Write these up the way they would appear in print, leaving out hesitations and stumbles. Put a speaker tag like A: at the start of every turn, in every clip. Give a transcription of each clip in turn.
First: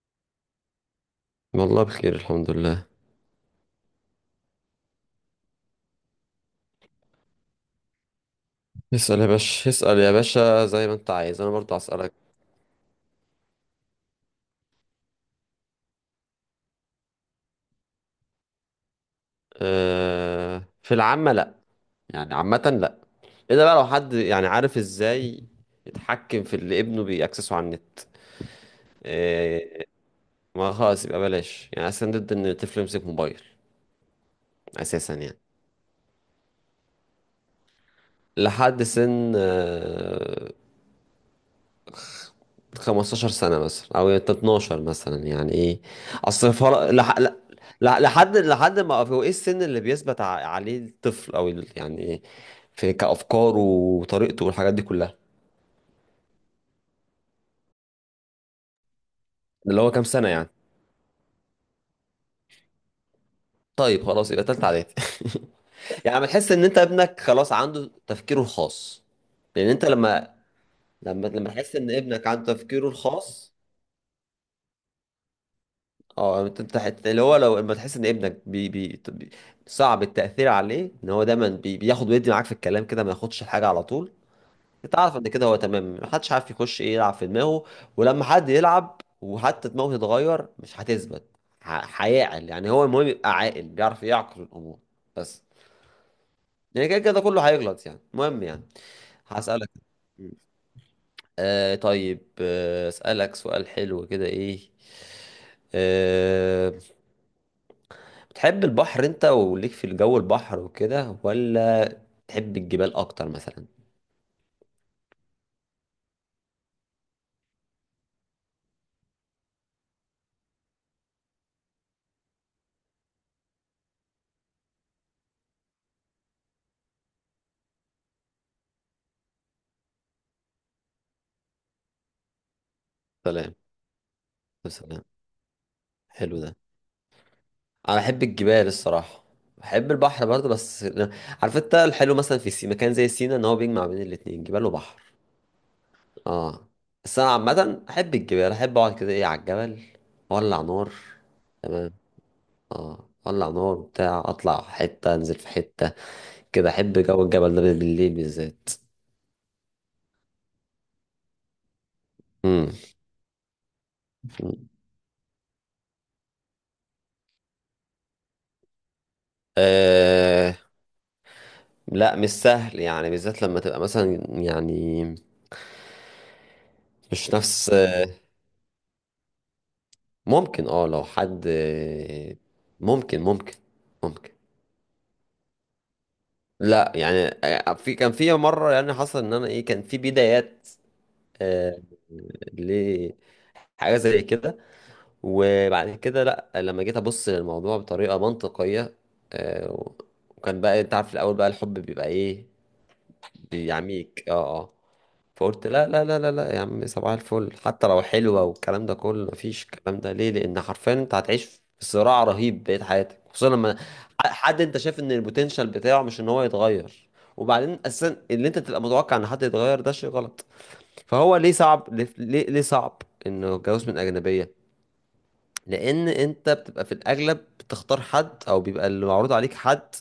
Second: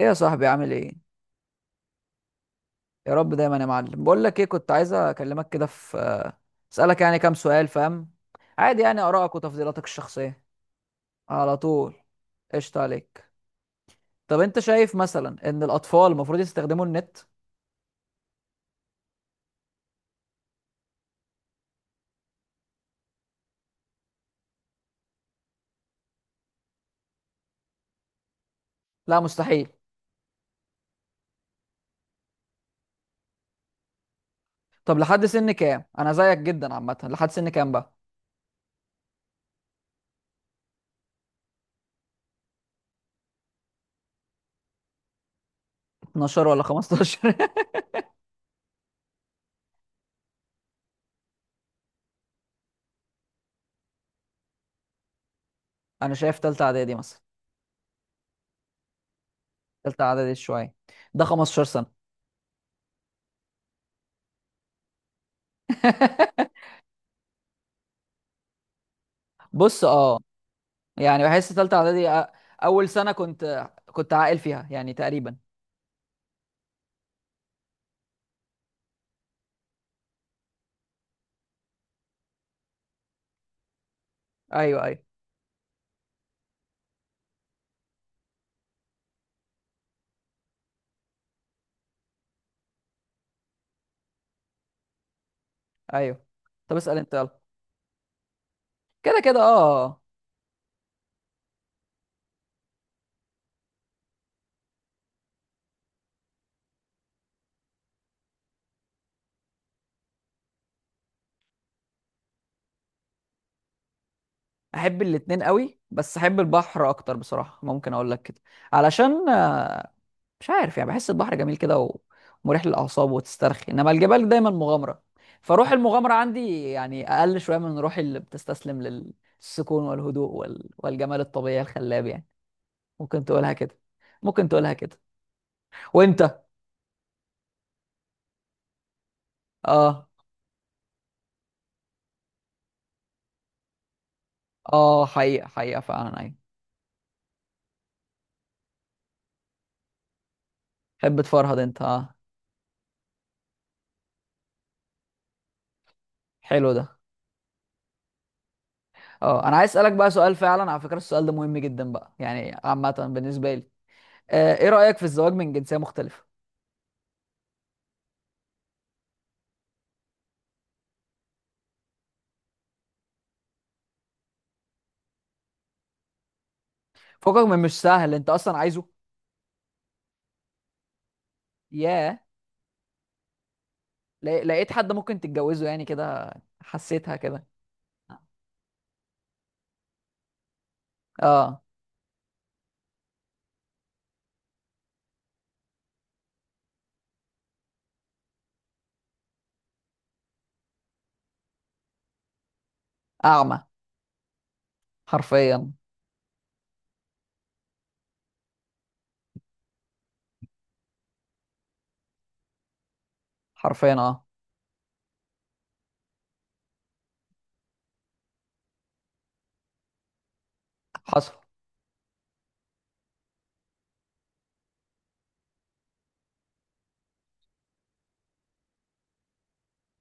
A: ايه يا صاحبي؟ عامل ايه؟
B: والله بخير، الحمد لله.
A: يا رب دايما يا معلم. بقول لك ايه، كنت عايز اكلمك كده في، اسالك يعني كام سؤال، فاهم؟ عادي يعني
B: اسأل يا
A: ارائك
B: باشا،
A: وتفضيلاتك
B: اسأل يا
A: الشخصيه.
B: باشا، زي ما انت عايز انا
A: على
B: برضه
A: طول.
B: هسألك.
A: قشطه عليك. طب انت شايف مثلا ان الاطفال المفروض يستخدموا النت؟
B: أه في العامة لا، يعني عامة لا. الا بقى لو حد يعني عارف ازاي يتحكم في اللي ابنه بيأكسسه على النت،
A: لا مستحيل.
B: أه. ما خلاص يبقى بلاش، يعني اصلا ضد ان الطفل يمسك موبايل
A: طب
B: اساسا
A: لحد
B: يعني.
A: سن كام؟ انا زيك جدا عامه، لحد سن كام بقى؟
B: لحد سن 15 سنة مثلا أو 12 مثلا، يعني إيه
A: 12
B: أصل
A: ولا
B: فرق لح...
A: 15؟
B: لح... لحد لحد ما هو إيه السن اللي بيثبت عليه الطفل أو يعني إيه في كأفكاره وطريقته والحاجات دي كلها.
A: انا شايف تالتة اعدادي مثلا.
B: اللي هو
A: تالتة
B: كام سنة
A: اعدادي
B: يعني؟
A: شويه، ده 15 سنه.
B: طيب خلاص يبقى تالتة إعدادي. يعني بتحس إن أنت ابنك خلاص عنده تفكيره الخاص. لأن
A: بص
B: أنت
A: اه،
B: لما
A: يعني
B: لما
A: بحس
B: لما
A: تالتة
B: تحس إن
A: اعدادي
B: ابنك عنده
A: اول
B: تفكيره
A: سنه
B: الخاص،
A: كنت عاقل فيها يعني تقريبا.
B: اه. انت أنت اللي هو لو لما تحس ان ابنك صعب التأثير عليه، ان هو دايما بياخد ويدي معاك في الكلام كده، ما ياخدش الحاجة على طول.
A: ايوه ايوه
B: انت عارف ان كده هو تمام، محدش عارف يخش ايه يلعب في دماغه، ولما حد يلعب وحتى دماغه تتغير مش هتثبت. هيعقل يعني، هو المهم يبقى عاقل بيعرف يعقل الامور بس
A: ايوه. طب
B: يعني.
A: اسال
B: كده
A: انت
B: كده
A: يلا.
B: كله هيغلط يعني، المهم يعني.
A: كده كده
B: هسألك.
A: اه.
B: آه طيب، آه اسألك سؤال حلو كده. ايه آه، بتحب البحر انت وليك في الجو البحر وكده، ولا تحب الجبال اكتر مثلا؟
A: احب الاتنين قوي، بس احب البحر اكتر بصراحه، ممكن اقول لك كده. علشان مش عارف، يعني بحس البحر جميل كده ومريح للاعصاب وتسترخي، انما الجبال دايما مغامره. فروح المغامره عندي يعني اقل شويه من روح اللي بتستسلم للسكون والهدوء والجمال الطبيعي الخلاب يعني. ممكن تقولها
B: سلام.
A: كده، ممكن
B: يا
A: تقولها كده.
B: سلام،
A: وانت؟
B: حلو ده. انا بحب الجبال الصراحه، بحب
A: اه
B: البحر برضه بس عارف انت الحلو مثلا في مكان زي سينا ان هو بيجمع بين الاتنين، جبال وبحر.
A: اه، حقيقه حقيقه فعلا ايوه.
B: اه بس انا عامه احب الجبال، احب اقعد كده ايه على الجبل، اولع نار.
A: تحب تفرهد انت؟
B: تمام.
A: اه،
B: اه اولع نار وبتاع، اطلع حته انزل في حته كده،
A: حلو ده.
B: احب جو الجبل ده بالليل بالذات.
A: اه انا عايز اسالك بقى سؤال، فعلا على فكره السؤال ده مهم جدا بقى يعني عامه بالنسبه لي. ايه
B: امم
A: رايك في الزواج من جنسيه مختلفه؟
B: لا مش سهل يعني، بالذات لما تبقى مثلا يعني مش
A: فوقك من
B: نفس.
A: مش سهل؟ انت اصلا عايزه؟
B: ممكن اه لو حد،
A: ياه.
B: ممكن ممكن ممكن.
A: لقيت حد ممكن تتجوزه يعني كده؟
B: لا
A: حسيتها
B: يعني،
A: كده؟
B: في كان في مرة يعني حصل ان انا ايه، كان في بدايات،
A: اه.
B: آه، لحاجة زي كده، وبعد كده لا، لما جيت ابص للموضوع بطريقة منطقية، آه، وكان بقى انت عارف الاول بقى الحب بيبقى ايه،
A: اعمى.
B: بيعميك اه اه. فقلت
A: حرفيا.
B: لا لا لا لا لا يا عم، صباح الفل، حتى لو حلوة والكلام ده كله مفيش. الكلام ده ليه؟ لأن حرفيا أنت هتعيش في صراع رهيب بقية حياتك، خصوصا لما
A: حرفيا اه.
B: حد أنت شايف إن البوتنشال بتاعه مش إن هو يتغير، وبعدين أساسا اللي أنت تبقى متوقع إن حد يتغير ده شيء غلط.
A: حصل.
B: فهو ليه صعب، ليه ليه صعب إنه الجواز من أجنبية؟ لأن أنت بتبقى في الأغلب بتختار حد أو بيبقى اللي معروض عليك حد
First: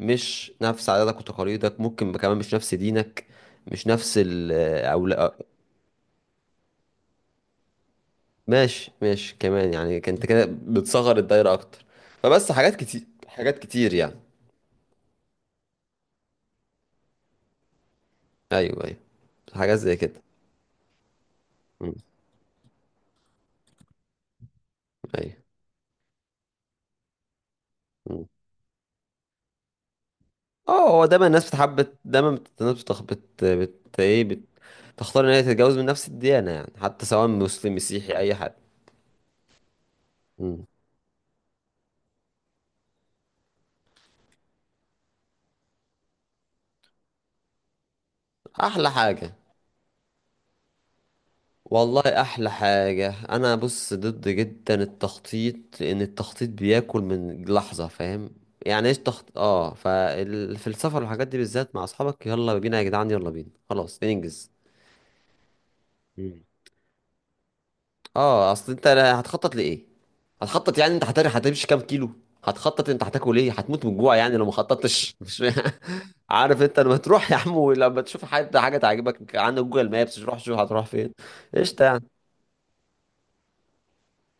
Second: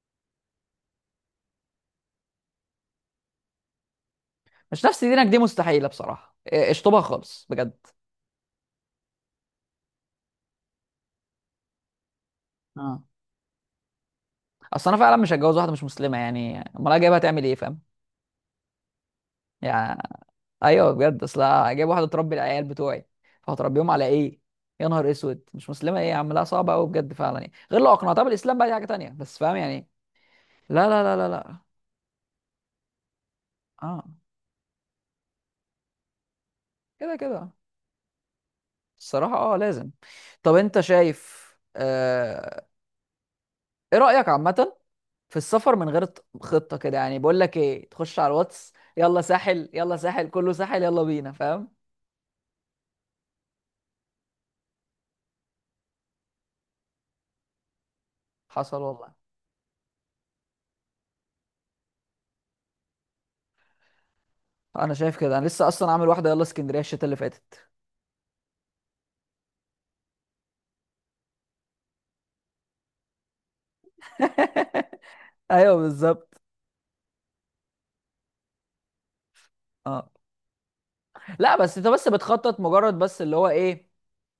B: مش نفس عاداتك وتقاليدك، ممكن كمان مش نفس دينك، مش نفس
A: مش نفس
B: أو.
A: دينك دي مستحيله بصراحه، إيه، اشطبها خالص بجد.
B: ماشي ماشي، كمان يعني كنت كده بتصغر الدايرة أكتر. فبس حاجات
A: اه،
B: كتير، حاجات كتير يعني.
A: اصل انا فعلا مش هتجوز واحده مش مسلمه، يعني امال أنا جايبها تعمل ايه؟ فاهم
B: أيوه أيوه، حاجات زي
A: يعني؟
B: كده.
A: ايوه بجد. اصل جايب
B: مم.
A: واحده تربي العيال بتوعي، فهتربيهم على ايه؟ يا نهار
B: أيوه.
A: اسود، مش مسلمه؟ ايه يا عم؟ لا صعبه قوي بجد فعلا يعني. غير لو اقنعتها
B: مم.
A: بالاسلام بقى دي حاجه تانية، بس فاهم يعني؟ لا
B: أه
A: لا
B: هو
A: لا
B: دايما
A: لا
B: الناس
A: لا.
B: بتحب، دايما الناس بتخ... بت... بت...
A: اه
B: إيه بت... تختار إن هي تتجوز من نفس الديانة يعني، حتى
A: كده
B: سواء
A: كده.
B: مسلم مسيحي أي حد.
A: الصراحه اه لازم. طب
B: مم.
A: انت شايف، آه... ايه رايك عامه في السفر من غير خطه كده؟ يعني بقول لك ايه، تخش على الواتس
B: أحلى
A: يلا
B: حاجة.
A: ساحل، يلا ساحل، كله ساحل، يلا بينا، فاهم؟
B: والله احلى حاجة، انا بص ضد جدا التخطيط، لان التخطيط بياكل من لحظة فاهم
A: حصل
B: يعني. ايش
A: والله.
B: تخط اه، ففي السفر والحاجات دي بالذات مع اصحابك، يلا بينا يا جدعان، يلا بينا خلاص ننجز.
A: انا شايف كده. انا لسه اصلا عامل واحده، يلا
B: مم.
A: اسكندريه الشتا اللي فاتت.
B: اه اصل انت هتخطط لايه؟ هتخطط يعني انت هتمشي كام كيلو؟ هتخطط انت هتاكل ايه؟ هتموت من الجوع يعني لو ما خططتش؟ مش
A: ايوه بالظبط.
B: عارف انت لما تروح يا عم ولما تشوف حد حاجه تعجبك، عندك جوجل،
A: اه
B: مابس روح شوف هتروح فين.
A: لا، بس
B: قشطه
A: انت
B: يعني.
A: بس بتخطط، مجرد بس اللي هو ايه،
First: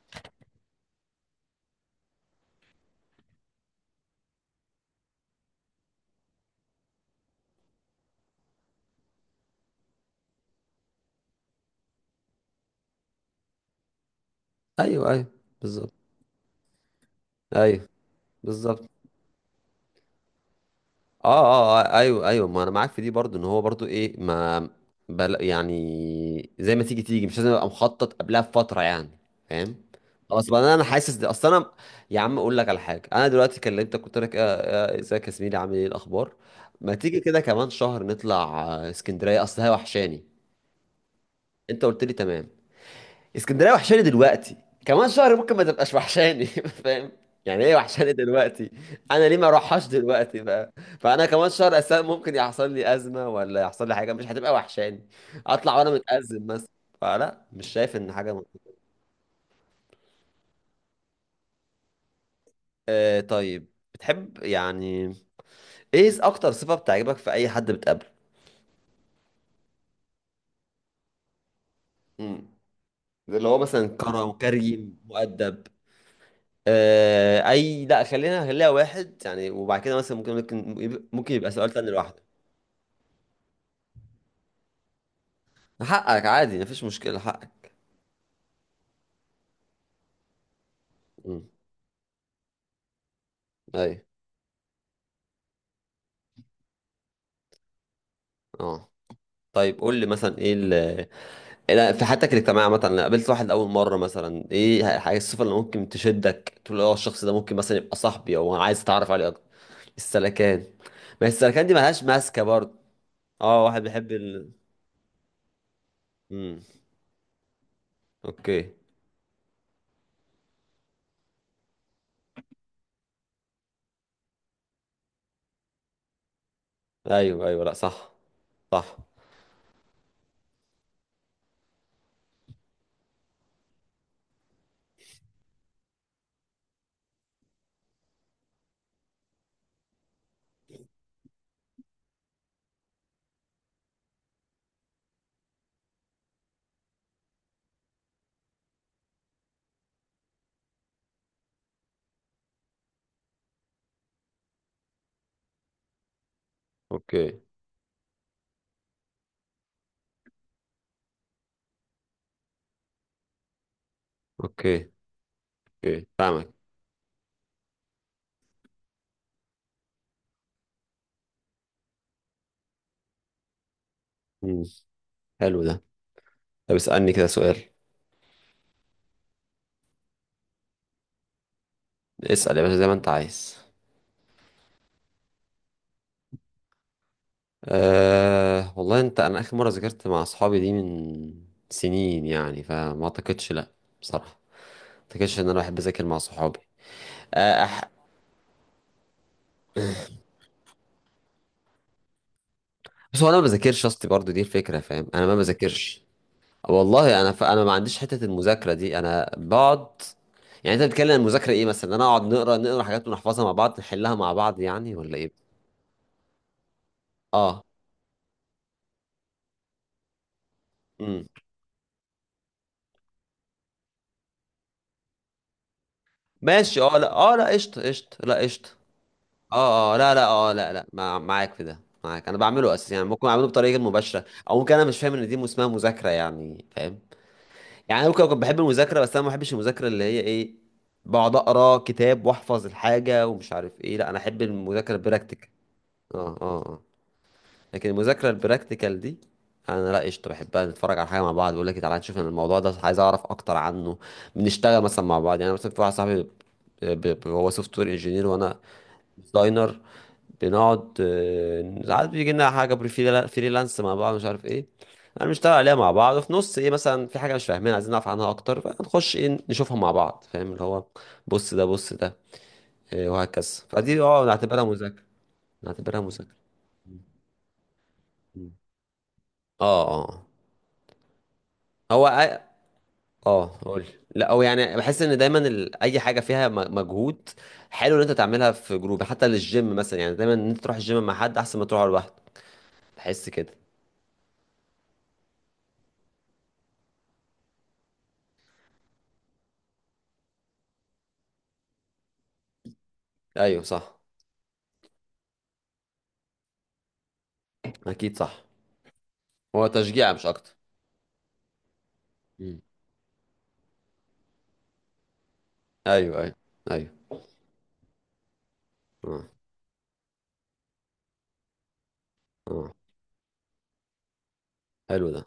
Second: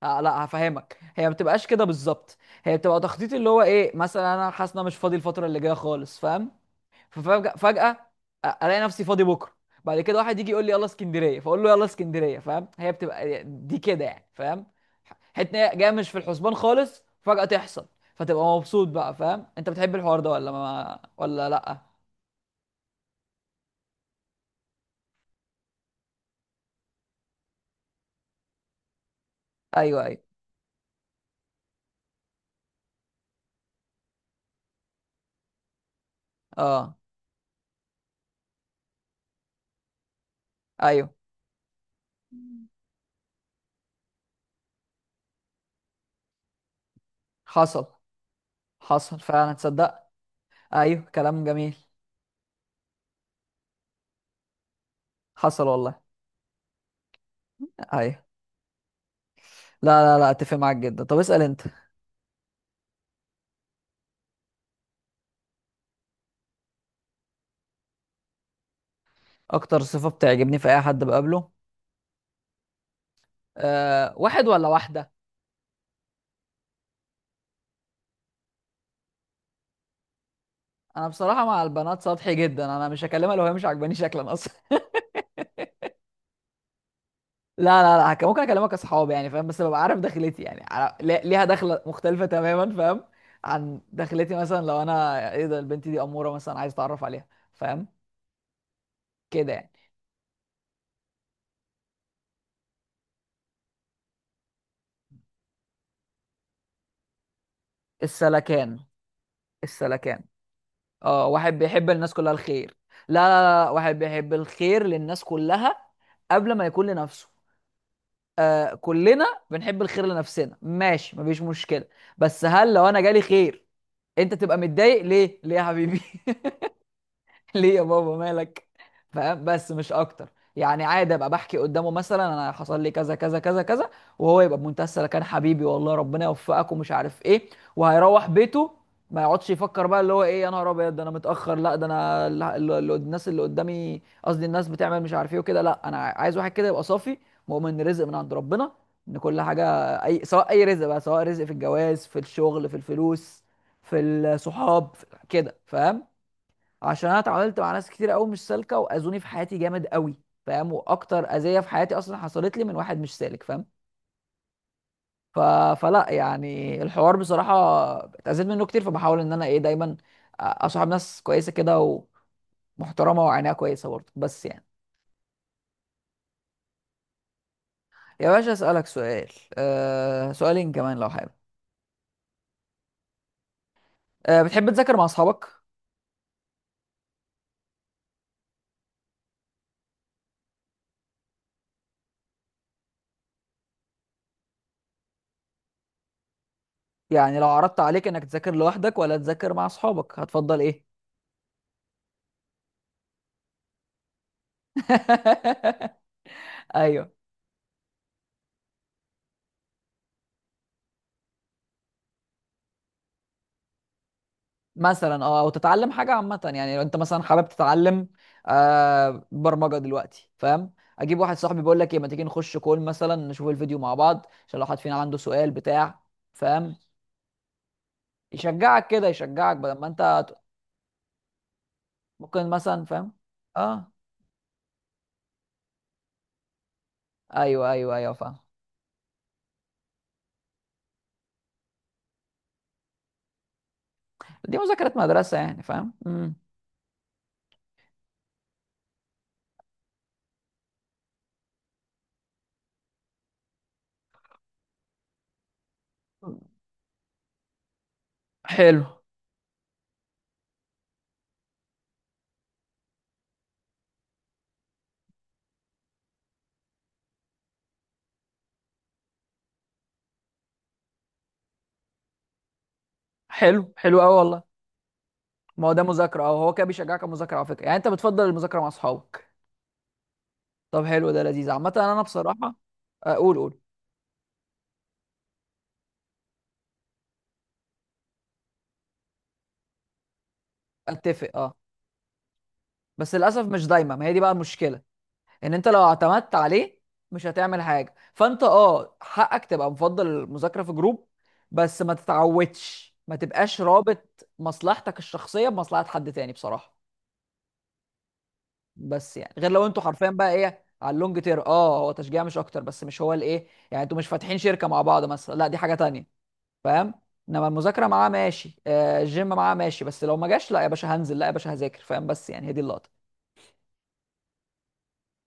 A: آه لا هفهمك، هي ما بتبقاش كده بالظبط. هي بتبقى تخطيط، اللي هو ايه، مثلا انا حاسس ان انا مش فاضي الفتره اللي جايه خالص فاهم. ففجاه فجاه الاقي نفسي فاضي بكره، بعد كده واحد يجي يقول لي يلا اسكندريه، فاقول له يلا اسكندريه، فاهم؟ هي بتبقى دي كده يعني، فاهم؟
B: ايوه ايوه،
A: حتة إن هي جايه
B: بالظبط.
A: مش في الحسبان خالص، فجاه تحصل،
B: ايوه
A: فتبقى مبسوط
B: بالظبط.
A: بقى، فاهم؟ انت بتحب الحوار ده ولا ما
B: اه
A: ولا لا؟
B: اه ايوه ايوه، ما انا معاك في دي برضو، ان هو برضو ايه ما بل، يعني زي ما تيجي تيجي، مش لازم ابقى مخطط قبلها بفتره يعني. فاهم.
A: ايوه ايوه
B: خلاص بقى انا، أنا حاسس ده اصل انا، يا عم اقول لك على حاجه، انا دلوقتي كلمتك قلت لك ازيك يا زميلي، عامل ايه الاخبار؟ ما
A: اه
B: تيجي كده كمان شهر نطلع، اسكندريه اصل هي وحشاني.
A: ايوه.
B: انت قلت لي تمام. اسكندريه وحشاني دلوقتي، كمان شهر ممكن ما تبقاش وحشاني، فاهم؟ يعني ايه
A: حصل.
B: وحشاني دلوقتي،
A: حصل
B: انا ليه ما
A: فعلا
B: اروحهاش
A: تصدق.
B: دلوقتي بقى؟
A: ايوه
B: فانا
A: كلام
B: كمان
A: جميل.
B: شهر اساسا ممكن يحصل لي ازمه ولا يحصل لي حاجه، مش هتبقى وحشاني،
A: حصل
B: اطلع وانا
A: والله.
B: متازم مثلا. فلا مش شايف ان
A: ايوه.
B: حاجه
A: لا لا لا اتفق معاك جدا. طب اسأل انت.
B: آه طيب، بتحب يعني ايه اكتر صفه بتعجبك في اي حد بتقابله؟
A: اكتر صفة بتعجبني في اي حد بقابله؟
B: امم اللي هو مثلا
A: أه
B: كرم،
A: واحد ولا
B: كريم،
A: واحدة؟
B: مؤدب. آه اي، لا خلينا خليها واحد يعني، وبعد كده مثلا ممكن
A: انا
B: ممكن
A: بصراحة
B: يبقى
A: مع
B: سؤال تاني
A: البنات
B: لوحده.
A: سطحي جدا، انا مش هكلمها لو هي مش عاجباني شكلا اصلا.
B: حقك، عادي، مفيش مشكلة، حقك.
A: لا لا لا، ممكن اكلمك اصحاب يعني فاهم، بس ببقى عارف دخلتي يعني ليها
B: امم
A: دخلة مختلفة تماما، فاهم؟ عن
B: ايوه
A: دخلتي، مثلا لو انا ايه ده البنت دي امورة مثلا، عايز اتعرف عليها، فاهم؟
B: اه.
A: كده يعني.
B: طيب قول لي مثلا، ايه إيه، لا، في حياتك الاجتماعية مثلا لو قابلت واحد أول مرة، مثلا ايه الحاجة، الصفة اللي ممكن تشدك تقول اه الشخص ده ممكن مثلا يبقى صاحبي أو
A: السلكان.
B: عايز أتعرف عليه أكتر؟
A: السلكان.
B: السلكان.
A: اه
B: ما
A: واحد
B: السلكان دي
A: بيحب
B: ملهاش
A: الناس كلها
B: ماسكة
A: الخير.
B: برضه.
A: لا لا
B: اه
A: لا،
B: واحد
A: واحد
B: بيحب
A: بيحب
B: ال،
A: الخير للناس كلها قبل
B: امم
A: ما يكون لنفسه.
B: اوكي.
A: آه كلنا بنحب الخير لنفسنا ماشي مفيش مشكلة. بس هل لو انا جالي خير انت تبقى متضايق؟ ليه؟ ليه يا حبيبي؟
B: ايوه ايوه، لا
A: ليه يا
B: صح.
A: بابا مالك؟
B: صح.
A: فاهم؟ بس مش اكتر، يعني عادي ابقى بحكي قدامه مثلا انا حصل لي كذا كذا كذا كذا، وهو يبقى بمنتهى السلامه، كان حبيبي والله ربنا يوفقك ومش عارف ايه، وهيروح بيته. ما يقعدش يفكر بقى اللي هو ايه، يا نهار ابيض ده انا متاخر، لا ده انا الناس اللي قدامي، قصدي الناس بتعمل مش عارف ايه وكده. لا انا عايز واحد كده يبقى صافي، مؤمن ان رزق من عند ربنا، ان كل حاجه، اي سواء اي رزق بقى، سواء رزق في الجواز، في الشغل، في الفلوس، في الصحاب، في كده، فاهم؟ عشان انا
B: اوكي.
A: اتعاملت مع ناس كتير قوي مش سالكه واذوني في حياتي جامد قوي، فاهم؟ واكتر اذيه في حياتي اصلا حصلت لي من واحد مش سالك، فاهم؟
B: اوكي
A: ف...
B: اوكي
A: فلا
B: فاهمك.
A: يعني الحوار بصراحه اتاذيت منه كتير. فبحاول ان انا ايه دايما اصاحب ناس كويسه كده ومحترمه وعينيها كويسه برضه، بس
B: امم
A: يعني.
B: حلو ده. طب اسألني كده سؤال.
A: يا باشا اسالك سؤال، أه سؤالين كمان لو حابب.
B: اسأل يا باشا زي ما انت عايز.
A: أه بتحب تذاكر مع اصحابك؟
B: أه والله انت، انا اخر مره ذاكرت مع اصحابي دي من سنين يعني، فما اعتقدش، لا بصراحه، ما اعتقدش ان انا بحب اذاكر مع صحابي.
A: يعني لو
B: أه
A: عرضت
B: أح...
A: عليك انك تذاكر لوحدك ولا تذاكر مع اصحابك، هتفضل ايه؟
B: بس هو انا ما بذاكرش اصلي برضو دي الفكره، فاهم؟ انا ما بذاكرش.
A: ايوه.
B: والله انا انا ما عنديش حته المذاكره دي، انا بقعد. يعني انت بتتكلم عن المذاكره ايه؟ مثلا انا اقعد نقرا نقرا حاجات ونحفظها مع بعض، نحلها مع بعض يعني، ولا
A: مثلا
B: ايه؟
A: اه، او تتعلم حاجه عامه يعني. لو انت مثلا حابب
B: اه.
A: تتعلم آه برمجه دلوقتي فاهم، اجيب
B: امم
A: واحد صاحبي بيقول لك ايه، ما تيجي نخش كول مثلا نشوف الفيديو مع بعض، عشان لو حد فينا عنده سؤال بتاع، فاهم؟
B: ماشي اه، لا اه، لا قشطه، قشطه، لا قشطه.
A: يشجعك كده، يشجعك بدل ما
B: اه اه لا لا
A: انت
B: اه لا لا، معاك في ده معاك، انا
A: ممكن
B: بعمله
A: مثلا
B: اساسا يعني،
A: فاهم.
B: ممكن اعمله بطريقه غير
A: اه
B: مباشره، او ممكن انا مش فاهم ان دي اسمها مذاكره يعني، فاهم؟
A: ايوه ايوه
B: يعني انا
A: ايوه
B: ممكن
A: فاهم.
B: اكون بحب المذاكره، بس انا ما بحبش المذاكره اللي هي ايه، بقعد اقرا كتاب واحفظ الحاجه ومش عارف ايه. لا انا احب
A: دي مذاكره
B: المذاكره
A: مدرسه
B: البراكتيكال.
A: يعني فاهم.
B: اه
A: امم.
B: اه اه. لكن المذاكره البراكتيكال دي انا لا قشطه بحبها، نتفرج على حاجه مع بعض، بقول لك تعالى نشوف أنا الموضوع ده عايز اعرف اكتر عنه، بنشتغل مثلا مع بعض يعني. أنا مثلا في واحد صاحبي هو سوفت وير انجينير وانا
A: حلو
B: ديزاينر، بنقعد ساعات بيجي لنا حاجه فريلانس مع بعض مش عارف ايه، انا بنشتغل عليها مع بعض، وفي نص ايه مثلا في حاجه مش فاهمينها عايزين نعرف عنها اكتر، فنخش ايه نشوفها مع بعض، فاهم؟ اللي هو بص ده، بص ده، إيه، وهكذا.
A: حلو حلو
B: فدي
A: قوي
B: اه
A: والله.
B: نعتبرها مذاكره،
A: ما هو ده
B: نعتبرها
A: مذاكره اه،
B: مذاكره.
A: هو كده بيشجعك على المذاكره على فكره. يعني انت بتفضل المذاكره مع اصحابك؟
B: اه اه آه.
A: طب حلو ده لذيذ عامه. انا
B: هو
A: بصراحه اقول، قول
B: اه
A: قول.
B: قول. لا هو يعني بحس ان دايما اي حاجه فيها مجهود، حلو ان انت تعملها في جروب، حتى للجيم مثلا، يعني دايما ان انت تروح الجيم مع
A: اتفق
B: حد
A: اه،
B: احسن ما تروح لوحدك،
A: بس
B: بحس
A: للاسف
B: كده.
A: مش دايما، ما هي دي بقى المشكله، ان انت لو اعتمدت عليه مش هتعمل حاجه. فانت اه حقك تبقى مفضل المذاكره في جروب، بس ما تتعودش، ما تبقاش
B: ايوه صح،
A: رابط مصلحتك الشخصيه بمصلحه حد تاني بصراحه.
B: اكيد صح.
A: بس يعني غير لو
B: هو
A: انتوا حرفيا
B: تشجيع مش
A: بقى
B: اكتر.
A: ايه على اللونج تير، اه هو تشجيع مش اكتر،
B: مم.
A: بس مش هو الايه يعني، انتوا مش فاتحين شركه مع بعض مثلا، لا دي حاجه تانيه،
B: ايوه ايوه ايوه.
A: فاهم؟ انما المذاكره معاه ماشي، آه
B: اه
A: الجيم معاه ماشي، بس لو ما جاش لا يا باشا هنزل، لا يا باشا هذاكر، فاهم؟ بس يعني هي دي
B: اه.
A: اللقطه.
B: حلو ده.